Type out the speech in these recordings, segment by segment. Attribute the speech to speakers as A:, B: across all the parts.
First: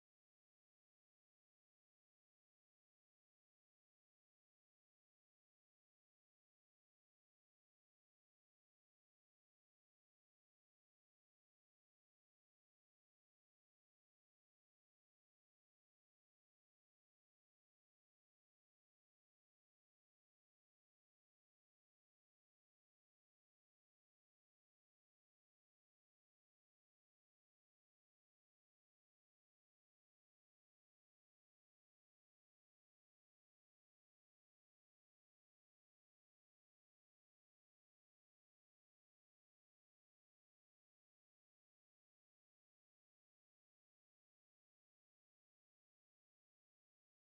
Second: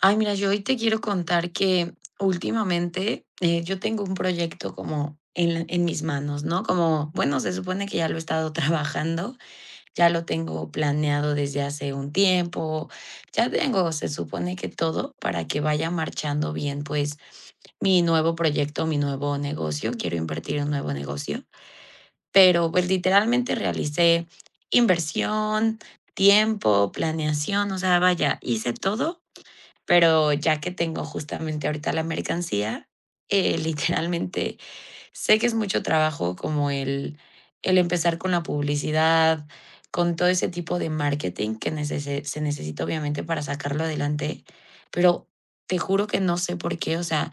A: Ay, mira, yo hoy te quiero contar que últimamente yo tengo un proyecto como en, en mis manos, ¿no? Como, bueno, se supone que ya lo he estado trabajando, ya lo tengo planeado desde hace un tiempo, ya tengo, se supone que todo para que vaya marchando bien, pues mi nuevo proyecto, mi nuevo negocio, quiero invertir en un nuevo negocio, pero pues literalmente realicé inversión, tiempo, planeación, o sea, vaya, hice todo pero ya que tengo justamente ahorita la mercancía, literalmente sé que es mucho trabajo como el empezar con la publicidad, con todo ese tipo de marketing que necese se necesita obviamente para sacarlo adelante, pero te juro que no sé por qué, o sea,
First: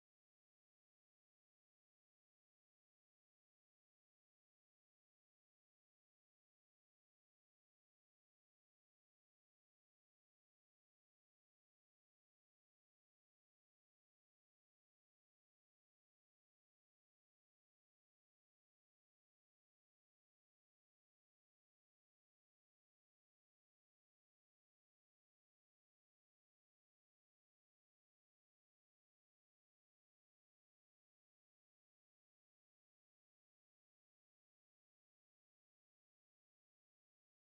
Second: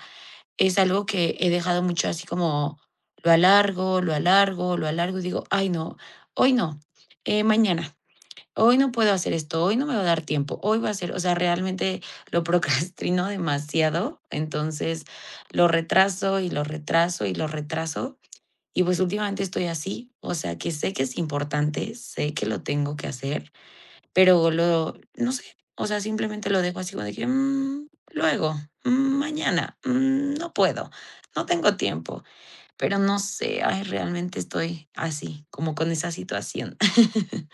A: es algo que he dejado mucho así como lo alargo, lo alargo, lo alargo y digo: "Ay no, hoy no, mañana". Hoy no puedo hacer esto, hoy no me va a dar tiempo, hoy va a ser, o sea, realmente lo procrastino demasiado, entonces lo retraso y lo retraso y lo retraso. Y pues últimamente estoy así, o sea, que sé que es importante, sé que lo tengo que hacer, pero no sé, o sea, simplemente lo dejo así como de que "Mm, luego, mm, mañana, mm, no puedo, no tengo tiempo, pero no sé, ay, realmente estoy así, como con esa situación".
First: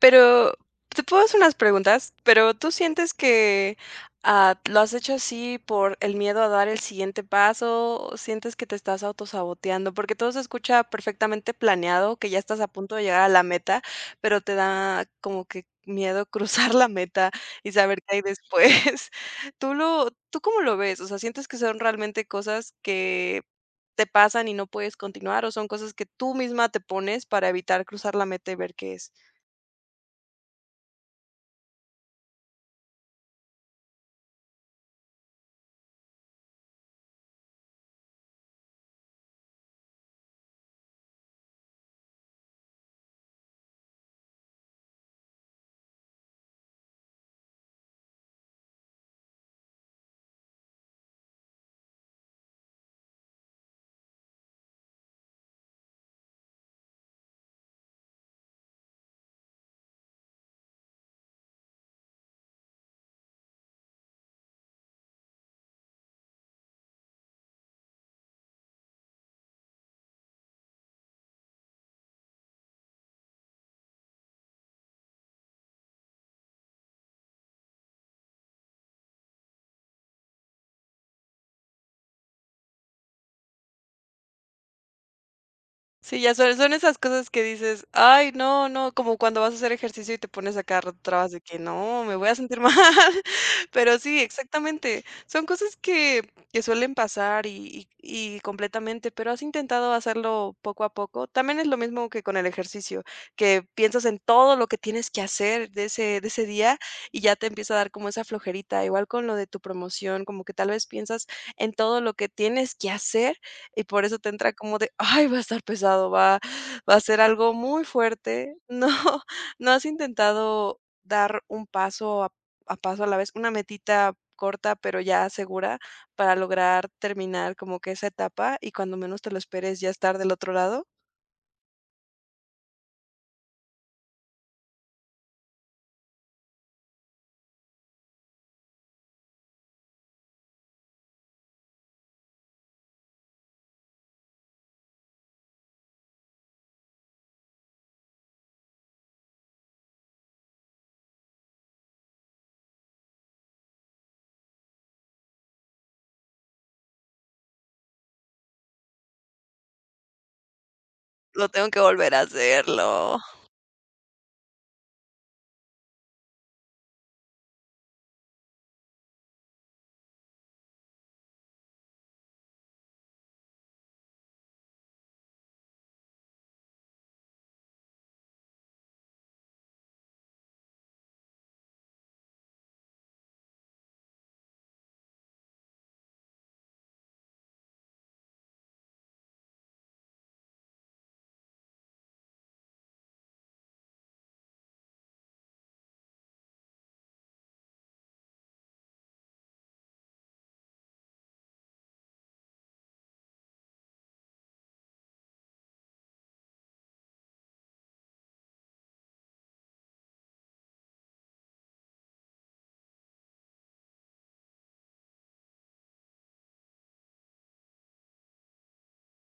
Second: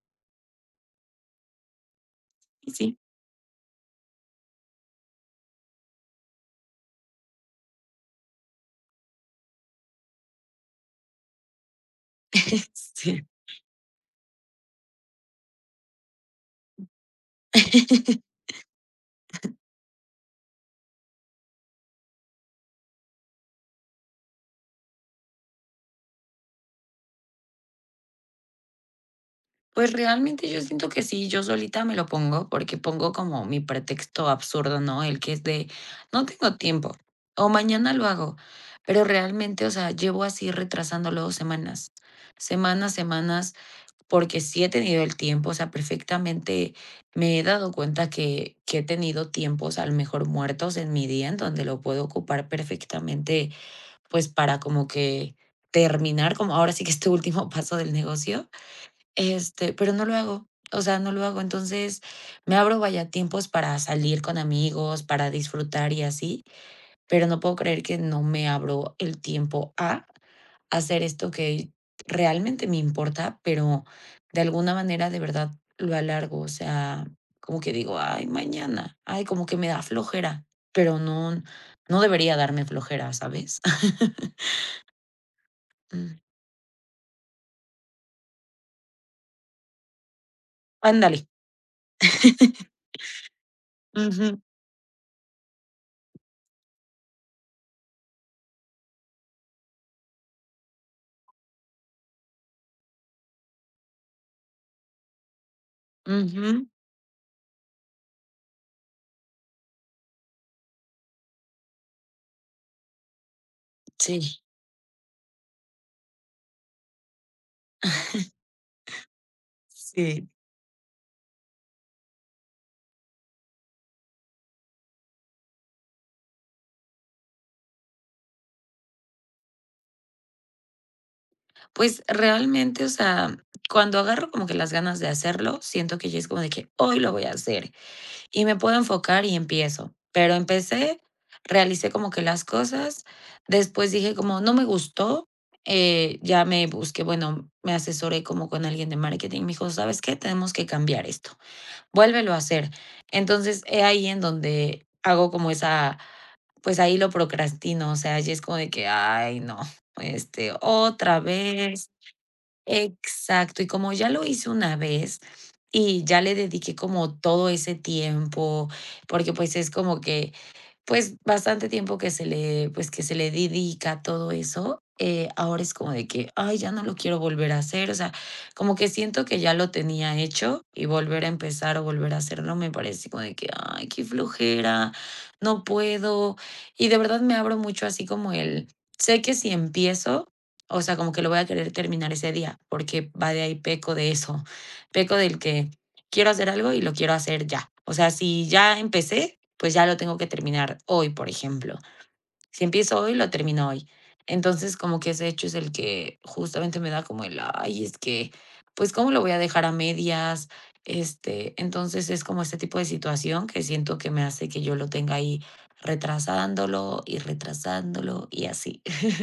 B: Pero, te puedo hacer unas preguntas, pero, ¿tú
A: Sí,
B: sientes que, lo has hecho así por el miedo a dar el siguiente paso, o sientes que te estás autosaboteando? Porque todo se escucha perfectamente planeado, que ya estás a punto de llegar
A: sí.
B: a la meta, pero te da como que miedo cruzar la meta y saber qué hay después. ¿Tú cómo lo ves? O sea, ¿sientes que son realmente cosas que te pasan y no puedes continuar, o son cosas que tú misma te pones para evitar cruzar la meta y ver qué es?
A: Pues realmente yo siento que sí, yo solita me lo pongo, porque pongo como mi pretexto absurdo, ¿no? El que es de: "No tengo tiempo", o "Mañana lo hago", pero realmente, o sea, llevo así retrasándolo semanas, semanas, semanas, porque sí he tenido el tiempo, o sea, perfectamente me he dado cuenta que he tenido tiempos, a lo mejor, muertos en mi día, en donde lo puedo ocupar perfectamente, pues, para como que terminar, como ahora sí que este último paso del negocio. Este, pero no lo hago, o sea, no lo hago. Entonces, me abro, vaya, tiempos para salir con amigos, para disfrutar y así, pero no puedo creer que no me abro el tiempo a hacer esto que realmente me importa, pero de alguna manera de verdad lo alargo. O sea, como que digo: "Ay, mañana". Ay, como que me da flojera, pero no debería darme flojera, ¿sabes? Mm,
B: Sí, ya son esas cosas que dices: "Ay, no, no", como cuando vas a hacer ejercicio y te pones a cada rato
A: ándale.
B: trabas de que: "No, me voy a sentir mal". Pero sí,
A: Ujú,
B: exactamente. Son cosas que suelen pasar y completamente, pero ¿has intentado hacerlo poco a poco? También es lo mismo que con el ejercicio, que piensas en todo lo que tienes que hacer de ese
A: ujú.
B: día y ya te empieza a dar como esa flojerita, igual con lo de tu promoción, como que tal vez piensas en todo lo que tienes que hacer y por eso te
A: Sí,
B: entra como de: "Ay, va a estar pesado, va a ser algo muy fuerte". No, ¿no has
A: sí.
B: intentado dar un paso a paso a la vez, una metita corta, pero ya segura, para lograr terminar como que esa etapa, y cuando menos te lo esperes ya estar del otro lado?
A: Pues realmente, o sea, cuando agarro como que las ganas de hacerlo, siento que ya es como de que hoy lo voy a hacer y me puedo enfocar y empiezo. Pero empecé, realicé como que las cosas, después dije como no me gustó, ya me busqué, bueno, me asesoré como con alguien de marketing, me dijo: "¿Sabes qué? Tenemos que cambiar esto, vuélvelo a hacer". Entonces, es ahí en donde hago como esa, pues ahí lo procrastino, o sea, ya es como de que, ay, no, este, otra
B: Lo tengo que
A: vez.
B: volver a hacerlo.
A: Exacto, y como ya lo hice una vez y ya le dediqué como todo ese tiempo, porque, pues, es como que, pues, bastante tiempo que se le que se le dedica a todo eso, ahora es como de que: "Ay, ya no lo quiero volver a hacer", o sea, como que siento que ya lo tenía hecho y volver a empezar o volver a hacerlo me parece como de que: "Ay, qué flojera, no puedo", y de verdad me abro mucho así como el sé que si empiezo o sea, como que lo voy a querer terminar ese día, porque va de ahí, peco de eso. Peco del que quiero hacer algo y lo quiero hacer ya. O sea, si ya empecé, pues ya lo tengo que terminar hoy, por ejemplo. Si empiezo hoy, lo termino hoy. Entonces, como que ese hecho es el que justamente me da como el, ay, es que, pues, ¿cómo lo voy a dejar a medias? Este, entonces es como este tipo de situación que siento que me hace que yo lo tenga ahí retrasándolo y retrasándolo y así.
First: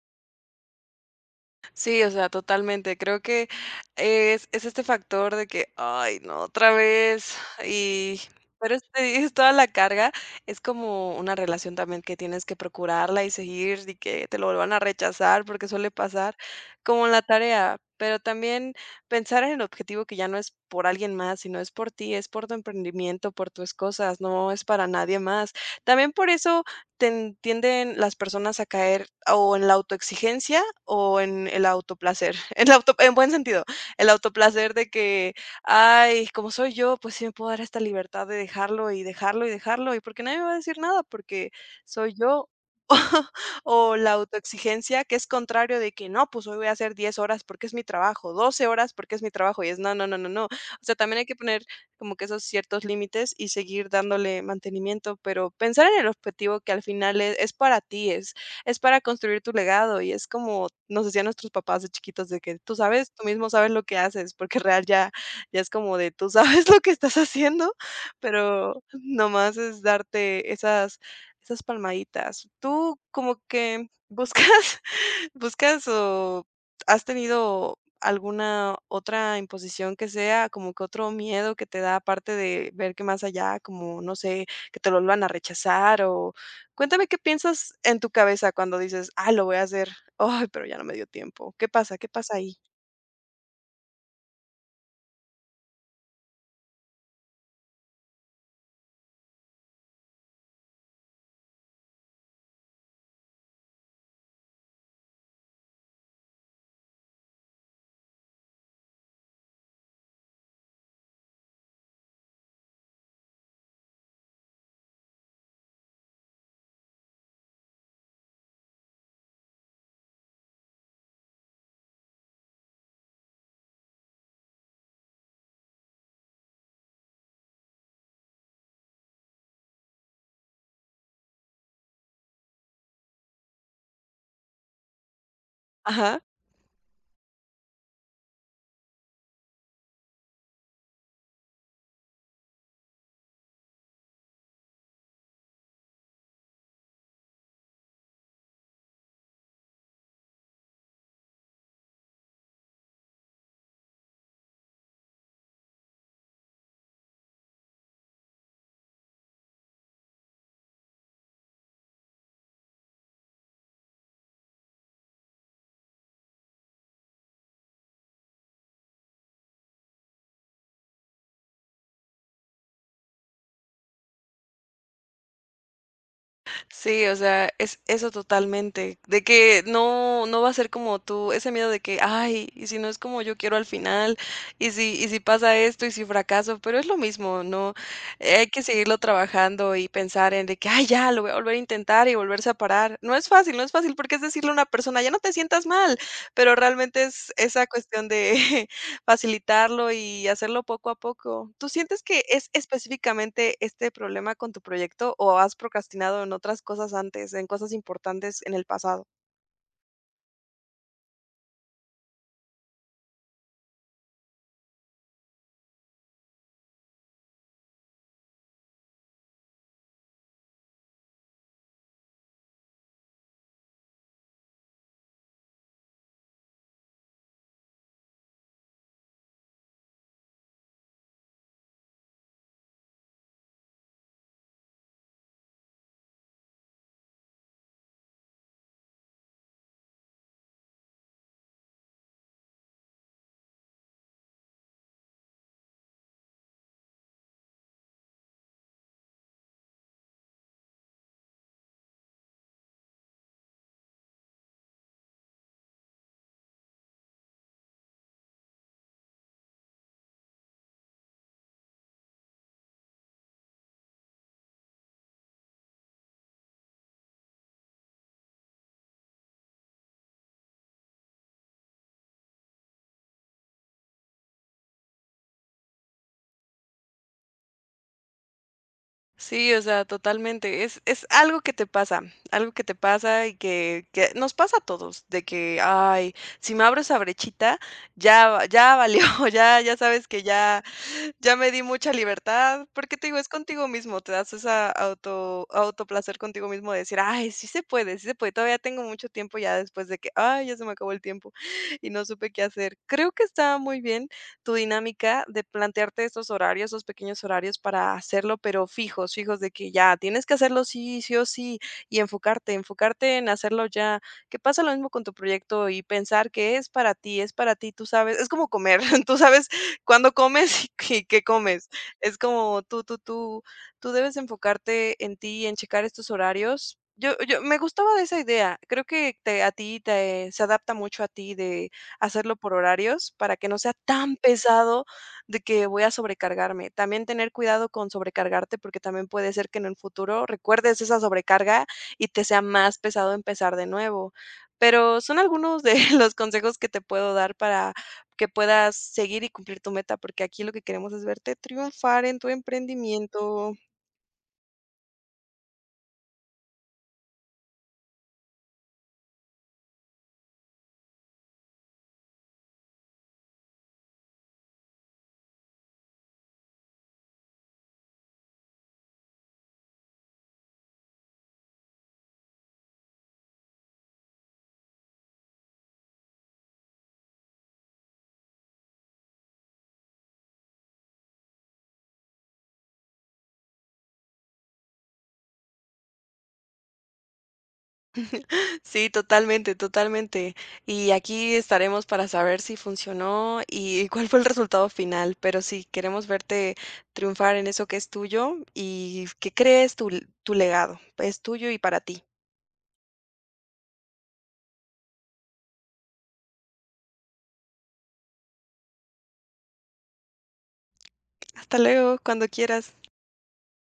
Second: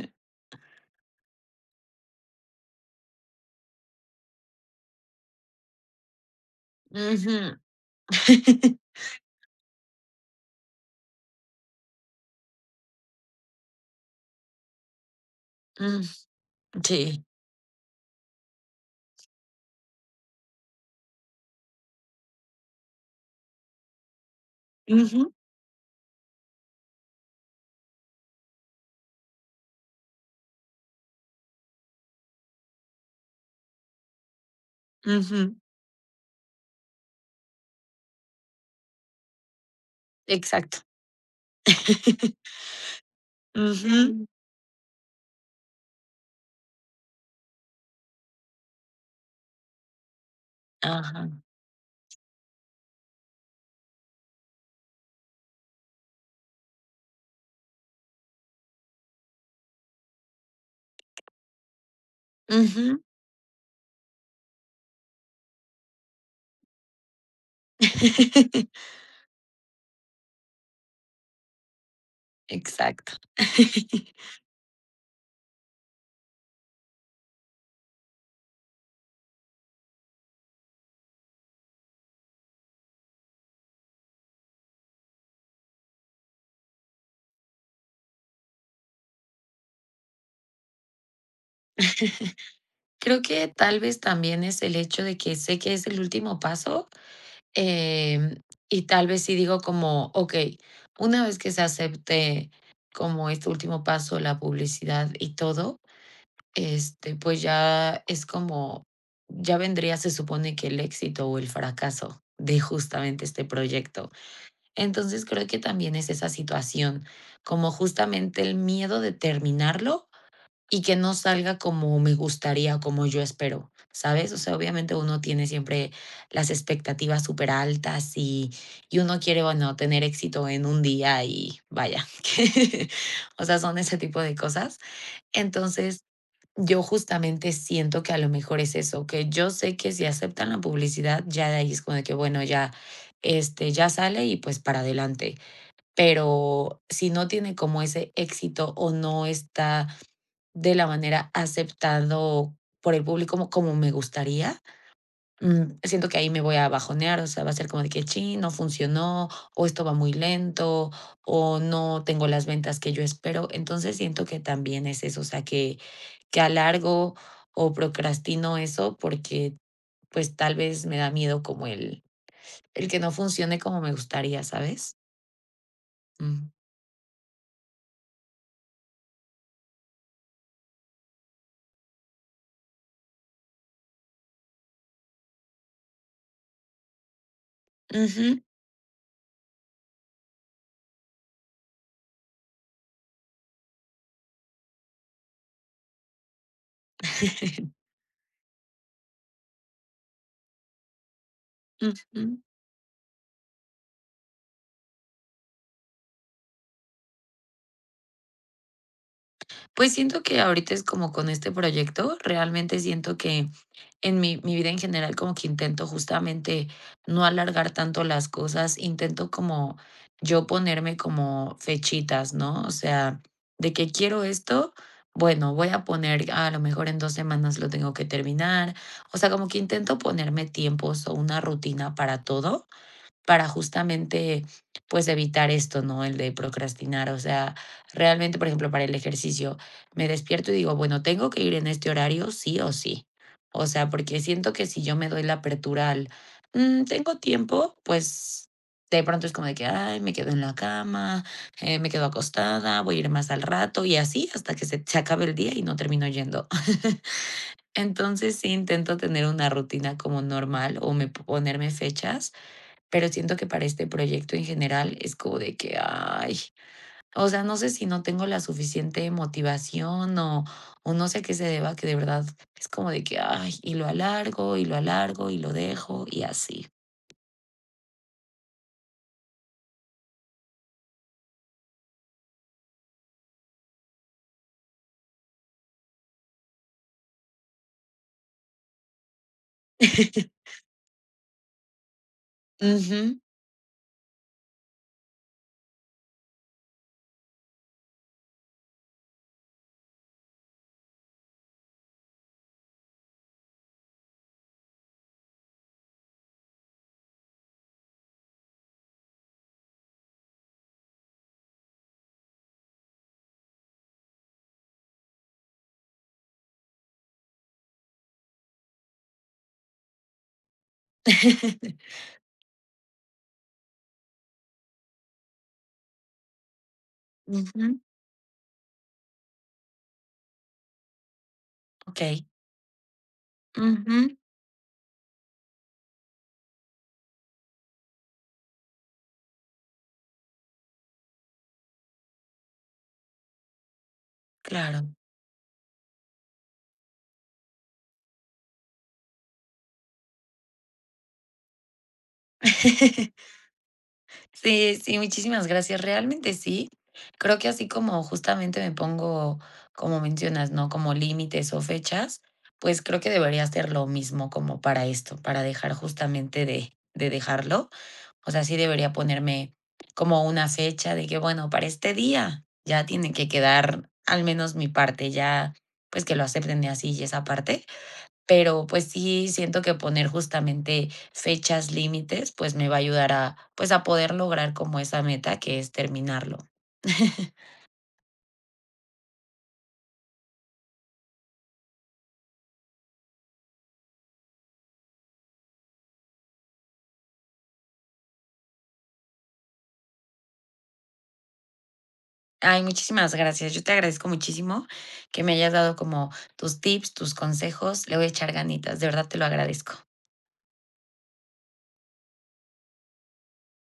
B: Sí, o sea, totalmente. Creo que es este factor de que, ay, no, otra vez.
A: Ujú.
B: Y, pero es toda la carga. Es como una relación también que tienes que procurarla y seguir y que te lo vuelvan a rechazar porque suele
A: Ujú.
B: pasar como en la
A: Sí.
B: tarea. Pero también pensar en el objetivo que ya no es por alguien más, sino es por ti, es por tu emprendimiento, por tus cosas, no es para nadie
A: Ujú,
B: más. También por eso tienden las personas a caer o en la autoexigencia o en el autoplacer. El auto, en buen sentido, el autoplacer de que,
A: ujú,
B: ay, como soy yo, pues sí me puedo dar esta libertad de dejarlo y dejarlo y dejarlo, y porque nadie me va a decir
A: exacto.
B: nada, porque soy yo.
A: Ujú,
B: O la autoexigencia, que es contrario de que no, pues hoy voy a hacer 10 horas porque es mi trabajo, 12 horas porque es mi trabajo, y es no, no, no, no, no. O sea, también hay
A: ajá,
B: que poner como que esos ciertos límites y seguir dándole mantenimiento, pero pensar en el objetivo que al final es, para ti, es para construir tu legado y es como nos decían nuestros papás de chiquitos de que tú
A: ujú.
B: sabes, tú mismo sabes lo que haces, porque real ya, ya es como de tú sabes lo que estás haciendo, pero nomás es darte esas palmaditas. Tú
A: Exacto.
B: como que buscas, buscas o has tenido alguna otra imposición que sea, como que otro miedo que te da, aparte de ver que más allá, como no sé, que te lo van a rechazar o cuéntame qué piensas en tu cabeza cuando dices: "Ah, lo voy a hacer. Ay, pero ya no me dio tiempo". ¿Qué pasa? ¿Qué pasa ahí?
A: Creo que tal vez también es el hecho de que sé que es el último paso, em, y tal vez sí digo como: "Okey, una vez que se acepte como este último paso, la publicidad y todo, este, pues ya es como ya vendría, se supone que el éxito o el fracaso de justamente este proyecto". Entonces, creo que también es esa situación, como justamente el miedo de terminarlo y que no salga como me gustaría o como yo espero, ¿sabes? O sea, obviamente uno tiene siempre las expectativas súper altas y uno quiere, bueno, tener éxito en un día y vaya, que, o sea, son ese tipo de cosas. Entonces,
B: Ajá.
A: yo justamente siento que a lo mejor es eso, que yo sé que si aceptan la publicidad, ya de ahí es como de que, bueno, ya, este, ya sale y pues para adelante pero si no tiene como ese éxito o no está de la manera aceptado por el público como me gustaría, mm, siento que ahí me voy a bajonear, o sea, va a ser como de que: "Chin, no funcionó", o "Esto va muy lento", o "No tengo las ventas que yo espero". Entonces, siento que también es eso, o sea, que alargo o procrastino eso porque, pues, tal vez me da miedo como el que no funcione como me gustaría, ¿sabes? Mm.
B: Sí, o sea, es eso totalmente, de que no, no va a ser como tú, ese miedo de que, ay, y si no es como yo quiero al final, y si pasa esto, y si fracaso, pero es lo mismo, ¿no?
A: Ujú.
B: Hay que seguirlo trabajando y pensar en de que, ay, ya, lo voy a volver a intentar y volverse a parar. No es fácil, no es fácil porque es decirle a una persona, ya no te sientas mal, pero realmente es esa cuestión de facilitarlo y hacerlo poco a poco. ¿Tú sientes que
A: Ujú.
B: es específicamente este problema con tu proyecto o has procrastinado en otras cosas antes, en cosas importantes en el pasado?
A: Pues siento que ahorita es como con este proyecto, realmente siento que en mi vida en general como que intento justamente no alargar tanto las cosas, intento como yo ponerme como fechitas, ¿no? O sea, de que quiero esto, bueno, voy a poner, a lo mejor en dos semanas lo tengo que terminar, o sea, como que intento ponerme tiempos o una rutina para todo para justamente, pues, evitar esto, ¿no? El de procrastinar. O sea, realmente, por ejemplo, para el ejercicio, me despierto y digo, bueno, tengo que ir en este horario sí o sí. O sea, porque siento que si yo me doy la apertura al, "Mm, tengo tiempo", pues de pronto es como de que, ay, me quedo en la cama, me quedo acostada, voy a ir más al rato y así hasta que se acabe el día y no termino yendo. Entonces sí intento tener una rutina como normal o ponerme fechas pero siento que para este proyecto en general es como de que, ay, o sea, no sé si no tengo la suficiente motivación o no sé a qué se deba, que de verdad es como de que, ay, y lo alargo, y lo alargo, y lo dejo, y así.
B: Sí, o sea, totalmente. Es algo que te pasa, algo que te pasa y que nos pasa a todos, de que, ay, si me abro esa brechita, ya, ya valió, ya, ya sabes que ya ya me di mucha libertad, porque te digo,
A: Ujú.
B: es contigo mismo, te das esa autoplacer contigo mismo de decir: "Ay, sí se puede, todavía tengo mucho tiempo", ya después de que: "Ay, ya se me acabó el tiempo y no supe qué hacer". Creo que está muy bien tu dinámica de plantearte estos horarios, esos pequeños horarios para hacerlo, pero fijos, fijos de que ya tienes que hacerlo sí, sí o sí, y enfocarte, enfocarte en hacerlo ya. Que pasa lo mismo con tu proyecto y pensar que es para ti, tú sabes, es como comer, tú sabes cuando comes y qué comes. Es como tú tú debes enfocarte en ti, en checar estos horarios. Yo me
A: Ujú,
B: gustaba de esa idea. Creo que te a ti te se adapta mucho a ti de
A: okey.
B: hacerlo por horarios para que no sea tan
A: Ujú,
B: pesado de que voy a sobrecargarme. También tener cuidado con sobrecargarte, porque también puede ser que en el futuro recuerdes esa sobrecarga y te sea más pesado empezar de nuevo.
A: claro.
B: Pero son algunos de los consejos que te puedo dar para que puedas seguir y cumplir tu meta, porque aquí lo que queremos es verte triunfar en tu emprendimiento.
A: Sí, sí, muchísimas gracias. Realmente sí. Creo que así como justamente me pongo, como mencionas, ¿no? Como límites o fechas, pues creo que debería hacer lo mismo como para esto, para dejar justamente de dejarlo. O sea, sí debería ponerme como una fecha de que, bueno, para este día ya tiene que quedar al menos mi parte, ya pues que lo acepten de así y esa parte. Pero, pues sí, siento que poner justamente fechas límites, pues, me va a ayudar a, pues, a poder lograr como esa meta que es terminarlo.
B: Sí, totalmente, totalmente. Y aquí estaremos para saber si funcionó y cuál fue el resultado final, pero sí, queremos verte triunfar en eso que es tuyo y que crees tu, tu legado. Es tuyo y para ti.
A: Ay, muchísimas gracias. Yo te agradezco muchísimo que me hayas dado como tus tips, tus consejos. Le voy a echar ganitas, de verdad te lo agradezco.
B: Hasta luego, cuando quieras.